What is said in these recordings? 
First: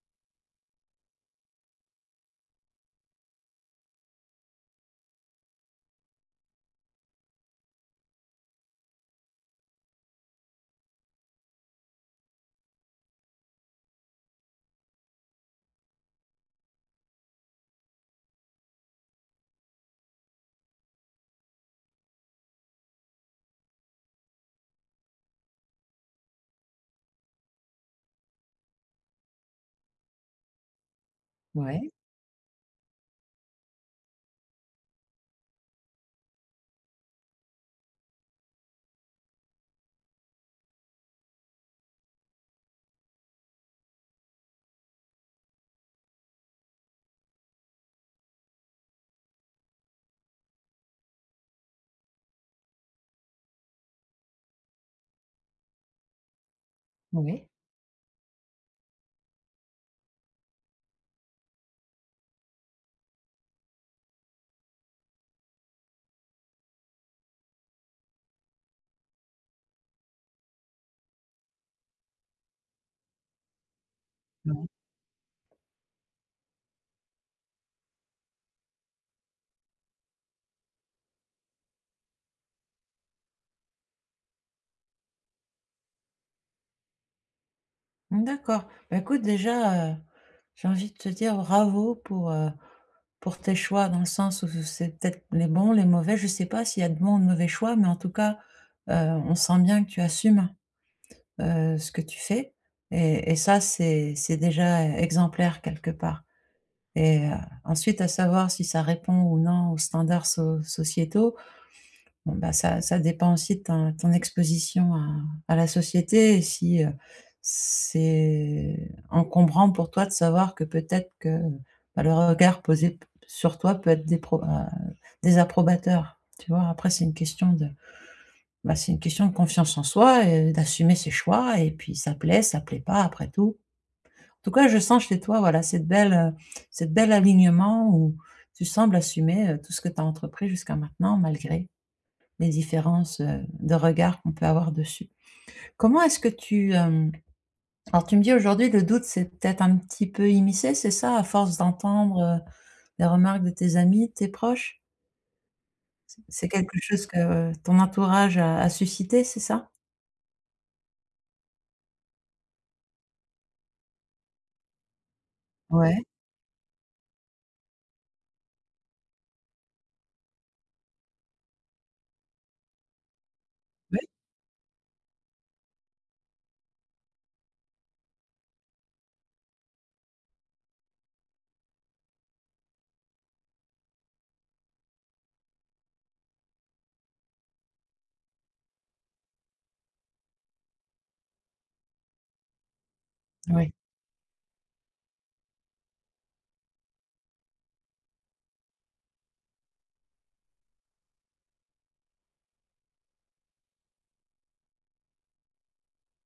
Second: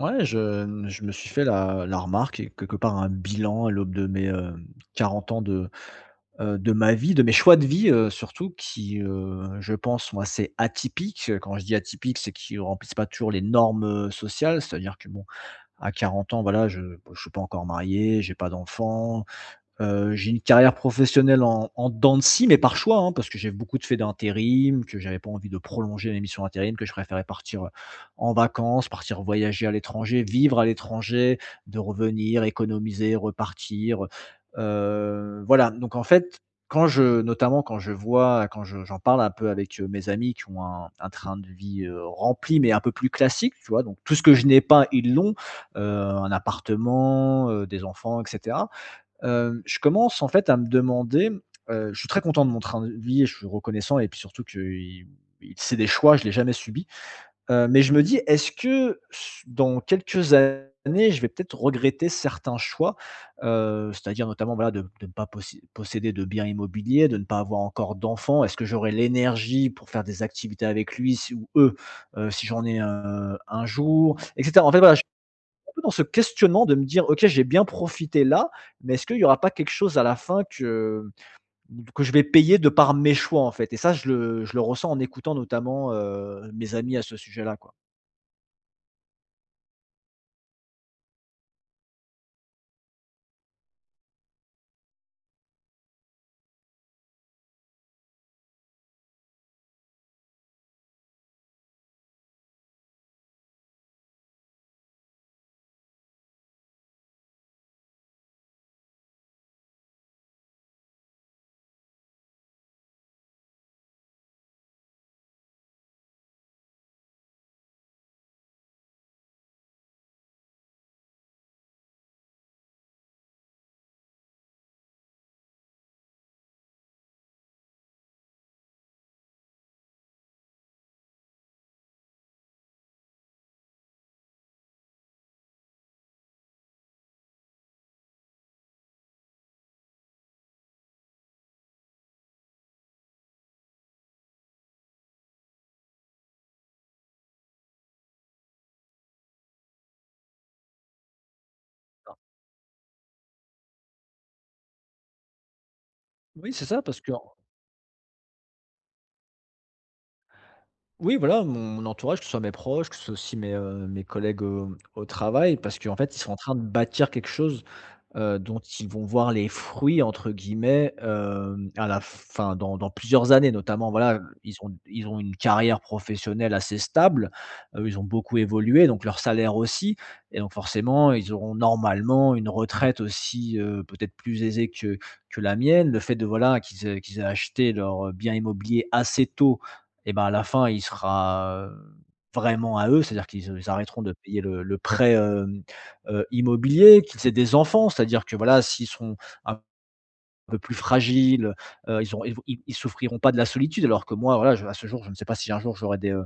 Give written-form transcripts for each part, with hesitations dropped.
Ouais, je me suis fait la remarque et quelque part un bilan à l'aube de mes 40 ans de ma vie, de mes choix de vie, surtout qui je pense sont assez atypiques. Quand je dis atypiques, c'est qu'ils ne remplissent pas toujours les normes sociales. C'est-à-dire que à 40 ans, voilà, je bon, je suis pas encore marié, j'ai pas d'enfant. J'ai une carrière professionnelle en dents de scie, mais par choix, hein, parce que j'ai beaucoup de faits d'intérim, que j'avais pas envie de prolonger mes missions intérim, que je préférais partir, en vacances, partir voyager à l'étranger, vivre à l'étranger, de Ouais, revenir, économiser, repartir. Voilà. Donc en fait, quand je notamment quand je vois quand je j'en parle un peu avec mes amis qui ont un train de vie rempli, mais un peu plus classique, tu vois? Donc tout ce que je n'ai pas, ils l'ont, un appartement, des enfants etc. Je commence en fait à me demander. Je suis très content de mon train de vie et je suis reconnaissant et puis surtout qu'il il c'est des choix, je ne l'ai jamais subi, oui. Mais je me dis: «Est-ce que s dans quelques années, je vais peut-être regretter certains choix?» C'est-à-dire notamment, voilà, de ne pas possi posséder de biens immobiliers, de ne pas avoir encore d'enfants. Est-ce que j'aurai l'énergie pour faire des activités avec lui si ou eux, si j'en ai, un jour? Et Ouais. cetera. En fait, voilà, peu dans ce questionnement de me dire: «OK, j'ai bien profité là, mais est-ce qu'il y aura pas quelque chose à la fin que je vais payer de par mes choix, en fait?» Et ça, je le ressens en écoutant notamment, mes amis à ce sujet-là, quoi. D'accord. Bah, écoute déjà, j'ai envie de te dire bravo pour tes choix dans le sens où c'est peut-être les bons, les mauvais. Je sais pas s'il y a de bons ou de mauvais choix, mais en tout cas, on sent bien que tu assumes, ce que tu fais et ça c'est déjà exemplaire quelque part et ensuite à savoir si ça répond ou non aux standards sociétaux. Bon, bah, ça dépend aussi de ton exposition à la société et si, c'est encombrant pour toi de savoir que peut-être que, bah, le regard posé p sur toi peut être dépro désapprobateur, tu vois? Après c'est une question de bah, c'est une question de confiance en soi et d'assumer ses choix et puis ça plaît pas, après tout. En tout cas, je sens chez toi, voilà, cette belle alignement où tu sembles assumer, tout ce que tu as entrepris jusqu'à maintenant malgré des différences, de regard qu'on peut avoir dessus. Comment est-ce que tu, hem alors tu me dis aujourd'hui le doute c'est peut-être un petit peu immiscé, c'est ça? À force d'entendre, les remarques de tes amis, de tes proches? C'est Oui, c'est quelque ça, parce chose que que ton entourage a suscité, c'est ça? oui, voilà, mon entourage, que ce soit mes proches, que ce soit aussi mes collègues, au travail, parce qu'en Ouais, fait, ils sont en train de bâtir quelque chose, dont ils vont voir «les fruits» entre guillemets, à la fin dans plusieurs années. Notamment oui, voilà, ils ont une carrière professionnelle assez stable, ils ont beaucoup évolué donc leur salaire aussi, et donc forcément ils auront normalement une retraite aussi, peut-être plus aisée que la mienne. Le fait de voilà qu'ils aient acheté leur bien immobilier assez tôt, et ben, à la fin il sera vraiment à eux. C'est-à-dire ils oui, arrêteront de payer le prêt, hem immobilier, qu'ils aient des enfants, c'est-à-dire que voilà, s'ils sont un peu plus fragiles, ils souffriront pas de la solitude, alors que moi, voilà, je à ce jour, je ne sais pas si un jour j'aurai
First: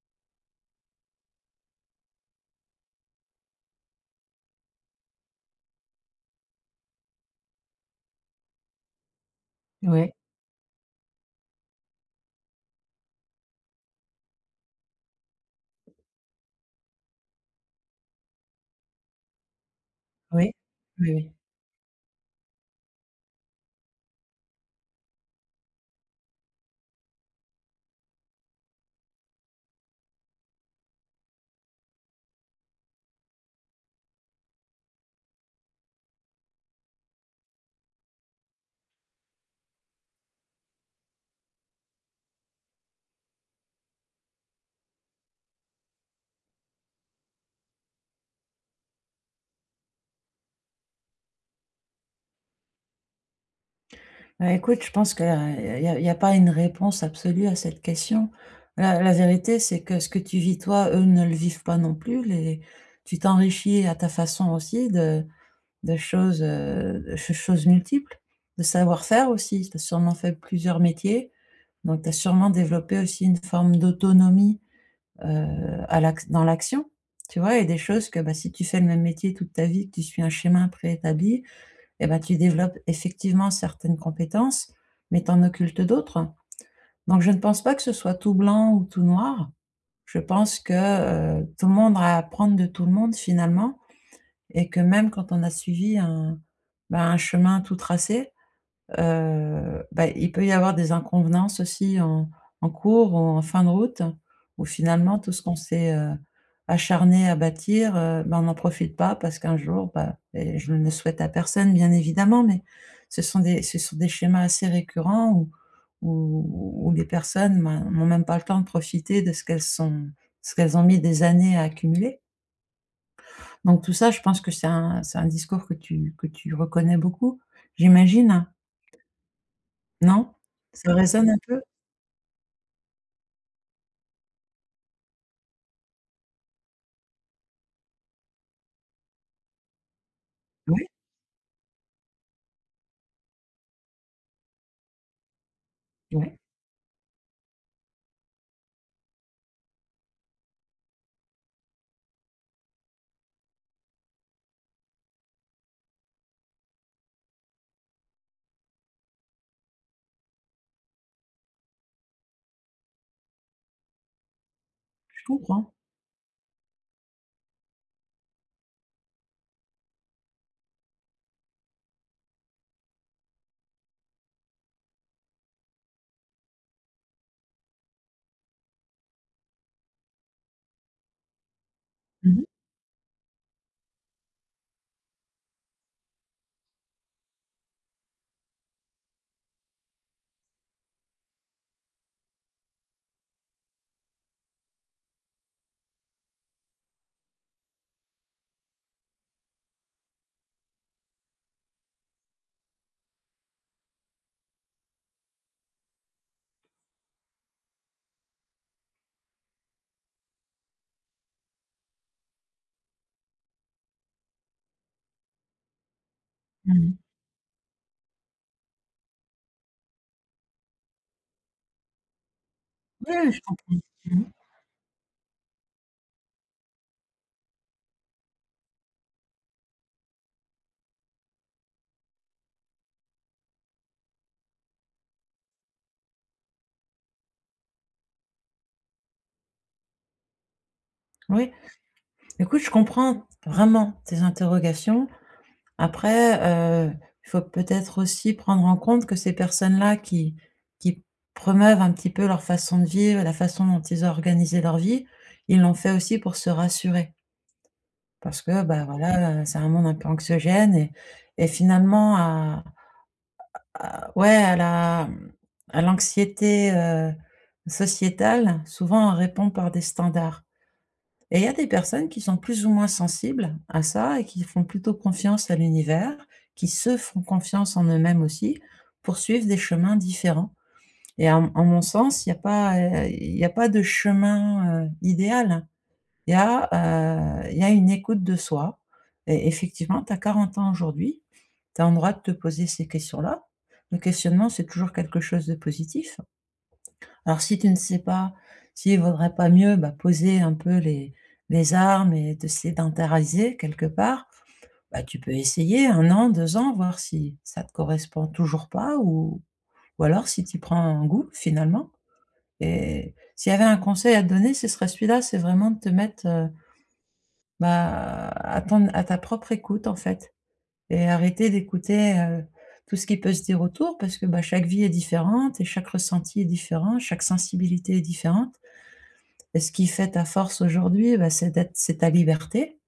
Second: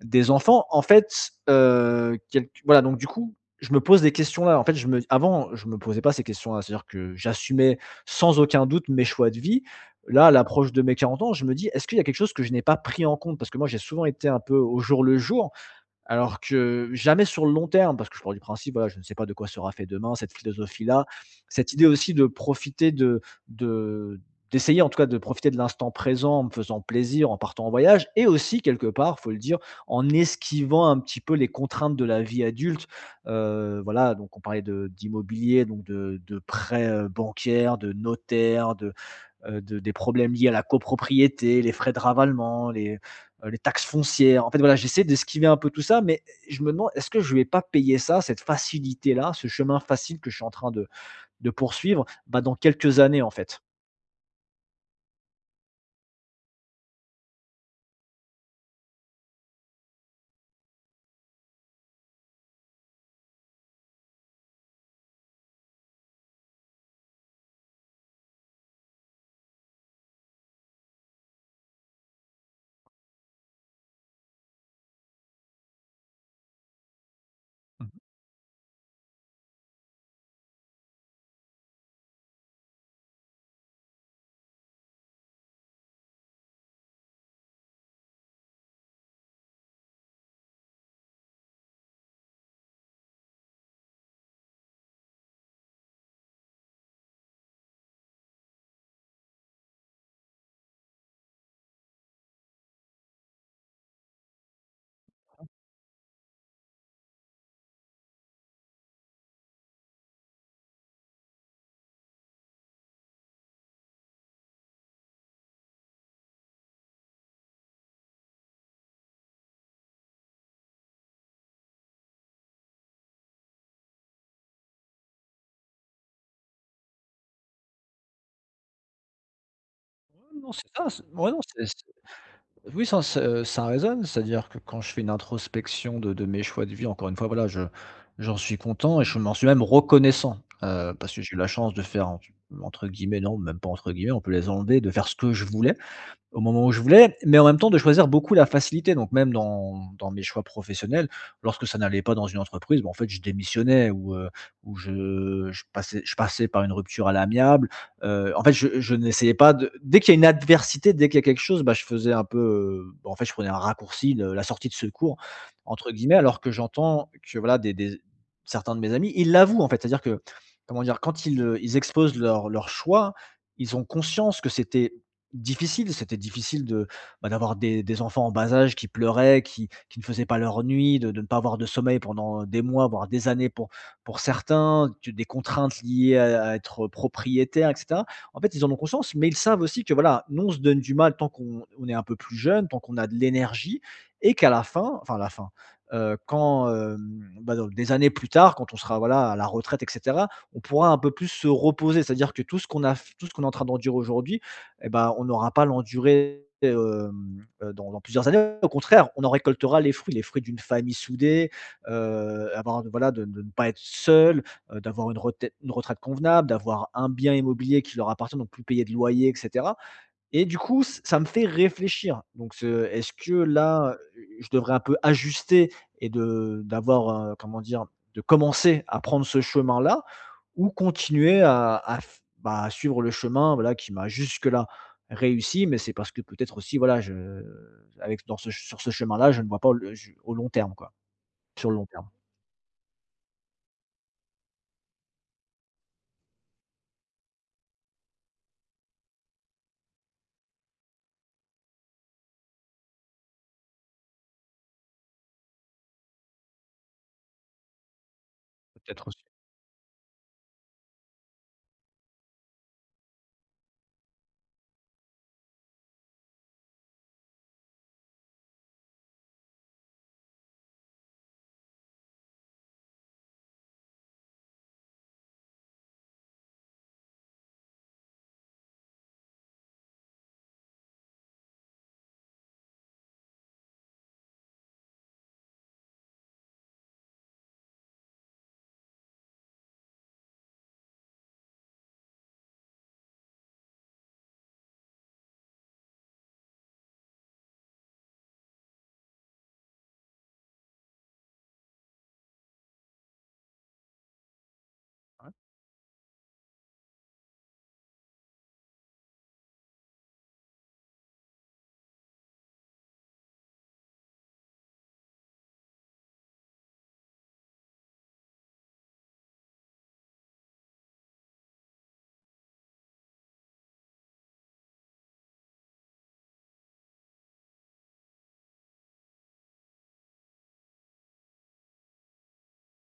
des enfants. En fait, quelque voilà, donc du coup, je me pose des questions là. En fait, je me avant, je me posais pas ces questions-là, c'est-à-dire que j'assumais sans aucun doute mes choix de vie. oui, Là, à l'approche de mes 40 ans, je me dis: «Est-ce qu'il y a quelque chose que je n'ai pas pris en compte?» Parce que moi, j'ai souvent été un peu au jour le jour alors que jamais sur le long terme, parce que je pars du principe, voilà, je ne sais pas de quoi sera fait demain, cette oui, philosophie-là, oui, oui. cette idée aussi de profiter de d'essayer en tout cas de profiter de l'instant présent en me faisant plaisir, en partant en voyage et aussi quelque part, faut le dire, en esquivant un petit peu les contraintes de la vie adulte. Voilà, donc on parlait de d'immobilier, donc de prêts, bancaires, de notaires, de des problèmes liés à la copropriété, les frais de ravalement, les taxes foncières. En fait, voilà, j'essaie d'esquiver un peu tout ça, mais je me demande, est-ce que je vais pas payer ça, cette facilité-là, ce chemin facile que je suis en train de poursuivre, bah, dans quelques années, en fait? Bah, écoute, je pense qu'il y a pas une réponse absolue à cette question. La vérité, c'est que ce que tu vis toi, eux ne le vivent pas non plus, les tu t'enrichis à ta façon aussi de choses, de ch choses multiples, de savoir-faire aussi. Tu as sûrement fait plusieurs métiers, donc tu as sûrement développé aussi une forme d'autonomie, heu, à l'ac dans l'action, tu vois? Et des choses que, bah, si tu fais le même métier toute ta vie, que tu suis un schéma préétabli et ben tu développes effectivement certaines compétences, mais tu en occultes d'autres. Donc je ne pense pas que ce soit tout blanc ou tout noir. Je pense que, tout le monde a à apprendre de tout le monde finalement et que même quand on a suivi un, bah, un chemin tout tracé, bah, il peut y avoir des inconvenances aussi en en cours ou en fin de route, où finalement tout ce qu'on s'est, acharné à bâtir, bah, on n'en profite pas parce qu'un jour, bah et je ne le souhaite à personne bien évidemment, mais ce sont des schémas assez récurrents où les personnes, ben, n'ont même pas le temps de profiter de ce qu'elles sont ce qu'elles ont mis des années à accumuler. Donc tout ça, je pense que c'est un discours que tu reconnais beaucoup, j'imagine? Non? Ouais, non, c'est ça, Ça c'est résonne ouais, un non, peu? C'est oui, ça ça ça résonne, c'est-à-dire que quand je fais une introspection de mes choix de vie, encore une fois, voilà, je J'en suis content et je m'en suis même reconnaissant, Oui, parce que j'ai eu la chance de faire, entre non, même pas entre guillemets, on peut les enlever, de faire ce que je voulais. oui, Au moment où je voulais, mais en même temps de choisir beaucoup la facilité. Donc même dans mes choix professionnels, lorsque ça n'allait pas dans une entreprise, bah, en fait, je démissionnais ou je passais par une rupture à l'amiable. En fait, je n'essayais pas de dès qu'il y a une adversité, dès qu'il y a quelque chose, bah, je faisais un peu, bah, en fait, je prenais un raccourci, le la «sortie de secours» je comprends. entre guillemets, alors que j'entends que voilà des certains de mes amis, ils l'avouent, en fait. C'est-à-dire que, comment dire? Quand ils exposent leur leur choix, ils ont conscience que c'était difficile, c'était difficile de, bah, d'avoir des enfants en bas âge qui pleuraient, qui ne faisaient pas leur nuit, de ne pas avoir de sommeil Mmh mh. pendant des mois, voire des années pour certains, tu des contraintes liées à être propriétaire et cetera. En fait, ils en ont conscience, mais ils savent aussi que voilà, nous, on se donne du mal tant qu'on on est un peu plus jeune, tant qu'on a de l'énergie, et qu'à la fin enfin à la fin, bah, dans des années plus tard, quand on sera, voilà, à la retraite et cetera, on pourra un peu plus se reposer. C'est-à-dire que tout ce qu'on est en train d'endurer aujourd'hui, et ben, on n'aura pas l'enduré dans, dans plusieurs années. Au contraire, on en récoltera les fruits d'une famille soudée, avoir voilà, de ne pas être seul, d'avoir une retai une retraite convenable, d'avoir Mmh. un bien immobilier qui leur appartient, donc plus payer de loyer etc. Et du coup, ç ça me fait réfléchir. Donc ce est-ce Oui, oui, que je là, comprends. je devrais un peu ajuster et de d'avoir, comment dire? De commencer à prendre ce chemin-là ou continuer à f bah, à suivre le chemin, voilà, qui m'a jusque-là réussi, mais c'est parce que peut-être aussi, voilà, je avec dans ce sur ce chemin-là, je ne vois pas le je au long terme, quoi, Oui. sur le long terme. Écoute, je comprends vraiment tes interrogations. Après, heu, il faut peut-être aussi prendre en compte que ces personnes-là qui promeuvent un petit peu leur façon de vivre la façon dont ils ont organisé leur vie, ils l'ont fait aussi pour se rassurer. Parce que, bah, Peut-être aussi, voilà, c'est un monde un peu anxiogène et finalement à ouais, à la, mmh, à l'anxiété, sociétale, souvent on répond par des standards et il y a des personnes qui sont plus ou moins sensibles à ça et qui font plutôt confiance à l'univers, qui se font confiance en eux-mêmes aussi, pour suivre des chemins différents et en m mon sens, il y a pas, il y a pas de chemin, idéal. Il y a, il y a une écoute de soi et effectivement, tu as 40 ans aujourd'hui, tu as en droit de te poser ces questions-là. Le questionnement, c'est toujours quelque chose de positif. Alors si tu ne sais pas, s'il ne vaudrait pas mieux, bah, poser un peu les armes et de sédentariser quelque part, bah, tu peux essayer un an, 2 ans, voir si ça te correspond toujours pas ou ou alors si tu prends un goût finalement et s'il y avait un conseil à te donner, ce serait celui-là, c'est vraiment de te mettre, bah, attendre à ta propre écoute, en fait et arrêter d'écouter, tout ce qui peut se dire autour parce que, bah, chaque vie est différente et chaque ressenti est différent, chaque sensibilité est différente et ce qui fait ta force aujourd'hui, bah, c'est ta liberté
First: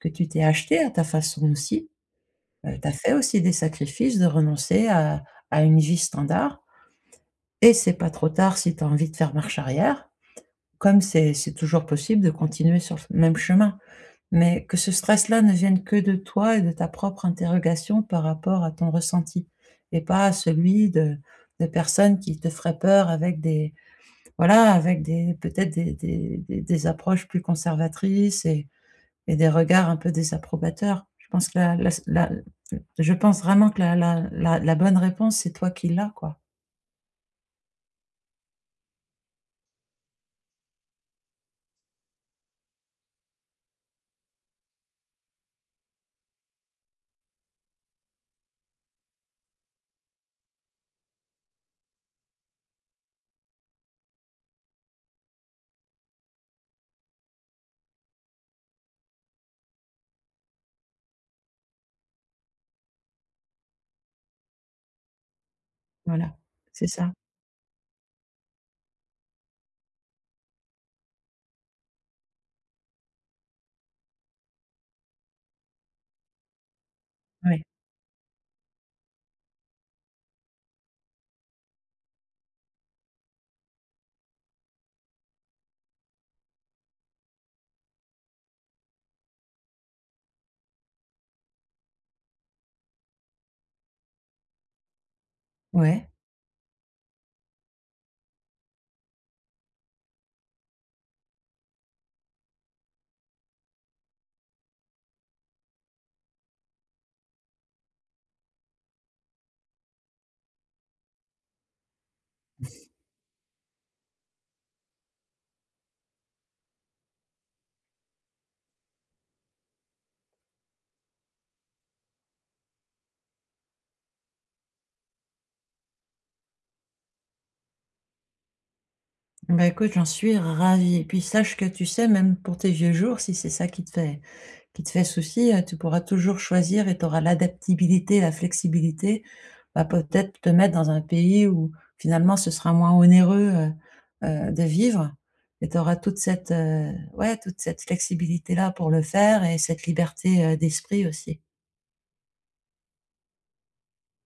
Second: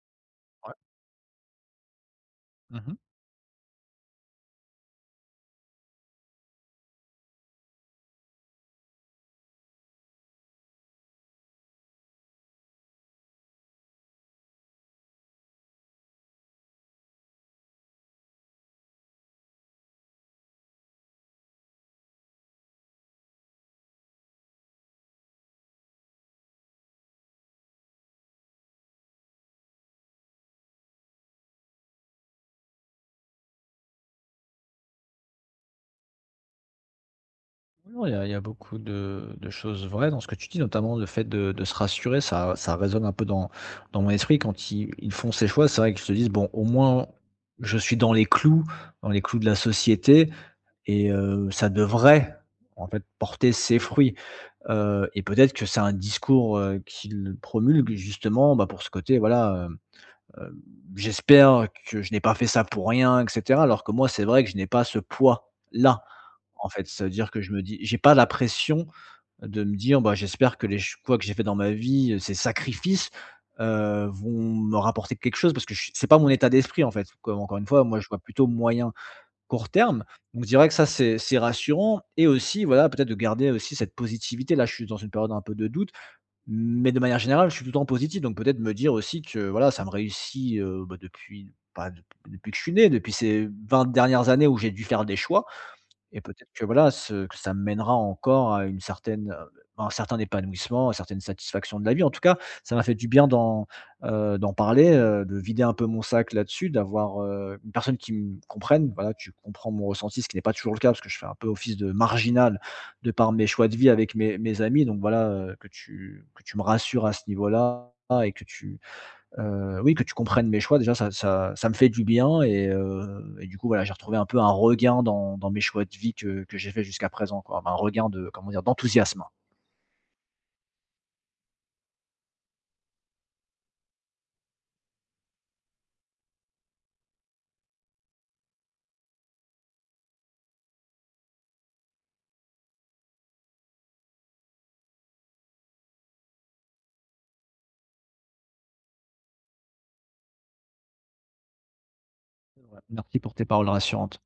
que tu t'es ouais. achetée à ta façon aussi. Tu as Mmh. fait aussi des sacrifices de renoncer à une vie standard et c'est pas trop tard si tu as envie de faire marche arrière, comme c'est toujours possible de continuer sur le même chemin. Mais que ce stress-là ne vienne que de toi et de ta propre interrogation par rapport à ton ressenti et pas à celui de personnes qui te feraient peur avec des voilà, avec des peut-être des approches plus conservatrices et des regards un peu désapprobateurs. Je pense que la je pense vraiment que la bonne réponse, c'est toi qui l'as, quoi. Non, il y a beaucoup de choses vraies dans ce que tu dis, notamment le fait de se rassurer, ça résonne un peu dans mon esprit quand ils font ces choix. C'est vrai qu'ils se disent: «Bon, au moins, je suis dans les clous de la société et ça devrait, en fait, porter ses fruits». Et peut-être que c'est un discours, qu'ils promulguent justement, bah, pour ce côté, voilà, heu: «J'espère que je n'ai pas fait ça pour rien» et cetera. Alors que moi, c'est vrai que je n'ai pas ce poids-là Voilà, en c'est fait. Ça veut ça. dire que je me dis j'ai pas la pression de me dire: «Bah, j'espère que les choix que j'ai fait dans ma vie, ces sacrifices, vont me rapporter quelque chose» parce que je c'est pas mon état d'esprit, en fait. Comme encore Oui. une fois, moi, je vois plutôt moyen, court terme. Donc je dirais que ça, c'est rassurant et aussi, voilà, peut-être de garder aussi cette positivité. Là, je suis dans une période un peu de doute, mais de manière générale, je suis tout le temps positif. Donc peut-être me dire aussi que, voilà, ça me réussit, bah, depuis, bah, depuis que je suis né, depuis ces 20 dernières années où j'ai dû faire des choix, Ouais. et peut-être que voilà, ce que ça mènera encore à une à un certain épanouissement, à une certaine satisfaction de la vie. En tout cas, ça m'a fait du bien d'en parler, de vider un peu mon sac là-dessus, d'avoir, une personne qui me comprenne. Voilà, tu comprends mon ressenti, ce qui n'est pas toujours le cas, parce que je fais un peu office de marginal de par mes choix de vie avec mes amis. Donc voilà, que tu me rassures à ce niveau-là et que tu oui, que tu comprennes mes choix déjà ça me fait du bien et du coup, voilà, j'ai retrouvé un peu un regain dans mes choix de vie que j'ai fait jusqu'à présent, quoi. Enfin, un regain de, comment dire? D'enthousiasme. Bah, écoute, j'en suis ravie et puis sache que tu sais, même pour tes vieux jours, si c'est ça qui te fait souci, tu pourras toujours choisir et tu auras l'adaptabilité, la flexibilité, bah, peut-être te mettre dans un pays où finalement ce sera moins onéreux, de vivre et tu auras toute cette, ouais, toute cette flexibilité-là pour le faire et cette liberté, d'esprit aussi. Ouais, merci pour tes paroles rassurantes.